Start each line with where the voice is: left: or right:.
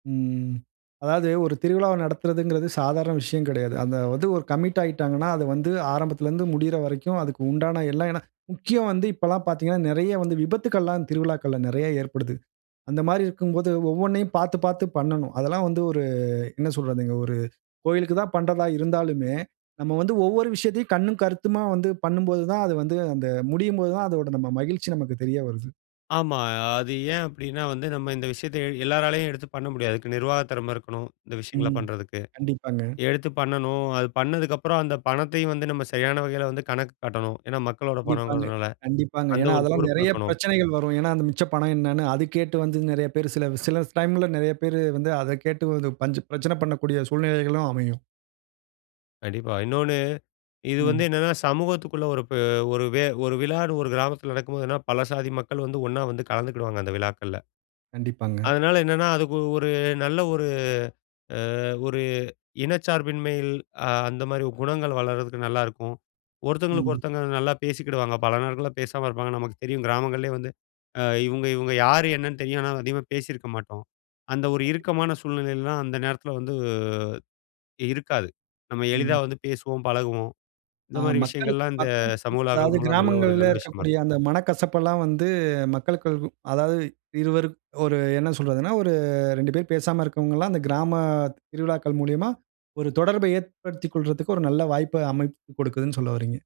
right: ம். அதாவது ஒரு திருவிழாவ நடத்துறதுங்கறது சாதாரண விஷயம் கெடையாது. அந்த வந்து ஒரு கமிட் ஆயிட்டாங்கனா, அது வந்து ஆரம்பத்திலருந்து முடியிற வரைக்கும், அதுக்கு உண்டான எல்லாம், ஏன்னா முக்கியம் வந்து இப்பல்லாம் பாத்தீங்கனா, நெறைய வந்து விபத்துக்கள்லாம் திருவிழாக்கள்ல நெறைய ஏற்படுது. அந்த மாரி இருக்கும்போது, ஒவ்வொன்னையும் பாத்து, பாத்து பண்ணணும். அதெல்லாம் வந்து ஒரு என்ன சொல்றதுங்க, ஒரு கோயிலுக்கு தான் பண்றதா இருந்தாலுமே, நம்ம வந்து ஒவ்வொரு விஷயத்தையும், கண்ணும், கருத்துமா வந்து பண்ணும்போது தான், அது வந்து அந்த முடியும்போது தான், அதோட நம்ம மகிழ்ச்சி நமக்கு தெரிய வருது.
left: ஆமா. அது ஏன் அப்டின்னா வந்து, நம்ம இந்த விஷயத்த எ எல்லாராலயும் எடுத்து பண்ண முடியாது. இதுக்கு நிர்வாக திறம இருக்கணும். இந்த விஷயங்கள
right: ம்,
left: பண்றதுக்கு.
right: கண்டிப்பாங்க.
left: எடுத்து பண்ணணும், அது பண்ணதுக்கு அப்புறம் அந்த பணத்தையும் வந்து, நம்ம சரியான வகையில வந்து கணக்கு காட்டணும். ஏன்னா, மக்களோட
right: கண்டிப்பாங்க,
left: பணம்ங்கிறதுனால
right: கண்டிப்பாங்க.
left: அந்த
right: ஏனா,
left: ஒரு
right: அதெல்லாம்
left: பொறுப்பு
right: நெறைய
left: இருக்கணும்.
right: பிரச்சனைகள் வரும். ஏனா, அந்த மிச்ச பணம் என்னனு, அது கேட்டு வந்து நெறையா பேரு, சில வி சில டைம்ல நெறைய பேரு வந்து, அத கேட்டு வந்து, பஞ் பிரச்சனை பண்ணக்கூடிய சூழ்நிலைகளும் அமையும்.
left: கண்டிப்பா. இன்னோனு, இது வந்து
right: ம்.
left: என்னன்னா, சமூகத்துக்குள்ள ஒரு பே ஒரு வெ ஒரு விழான்னு ஒரு கிராமத்தில நடக்கும்போதுன்னா, பல சாதி மக்கள் வந்து, ஒண்ணா வந்து கலந்துக்கிடுவாங்க, அந்த விழாக்கள்ல.
right: கண்டிப்பாங்க.
left: அதனால என்னன்னா, அதுக்கு ஒரு நல்ல ஒரு அ ஒரு இனச்சார்பின்மையில் அ, அந்த மாரி குணங்கள் வளர்றதுக்கு நல்லாருக்கும். ஒருத்தவங்களுக்கு
right: ம்.
left: ஒருத்தவங்க நல்லா பேசிக்கிடுவாங்க. பல நாட்களா பேசாம இருப்பாங்க. நமக்கு தெரியும். கிராமங்கள்லேயே வந்து, அ, இவங்க இவங்க யாரு என்னன்னு தெரியும். ஆனா, அதிகமா பேசியிருக்க மாட்டோம். அந்த ஒரு
right: கண்டிப்பா.
left: இறுக்கமான சூழ்நிலையிலலாம் அந்த நேரத்தில வந்து இருக்காது. நம்ம எளிதா
right: ம்.
left: வந்து, பேசுவோம், பழகுவோம். இந்த
right: ஆ,
left: மாரி
right: மக்கள்,
left: விஷயங்கள்லாம், இந்த
right: மக்க
left: சமூக விழாக்கள்
right: அதாவது
left: மூலம், எல்லாம் ஒரு
right: கிராமங்கள்ல
left: நல்ல விஷயமா இருக்
right: இருக்கக்கூடிய அந்த மனக்கசப்பலாம் வந்து மக்கள்களுக்கு அதாவது இருவருக் ஒரு என்ன சொல்றதுனா, ஒரு 2 பேர் பேசாம இருக்கிறவங்கள்லாம், அந்த கிராம திருவிழாக்கள் மூலியமா, ஒரு தொடர்ப ஏற்படுத்திக் கொள்றதுக்கு, ஒரு நல்ல வாய்ப்பு, அமைத்துக் குடுக்குதுனு சொல்ல வர்றீங்க.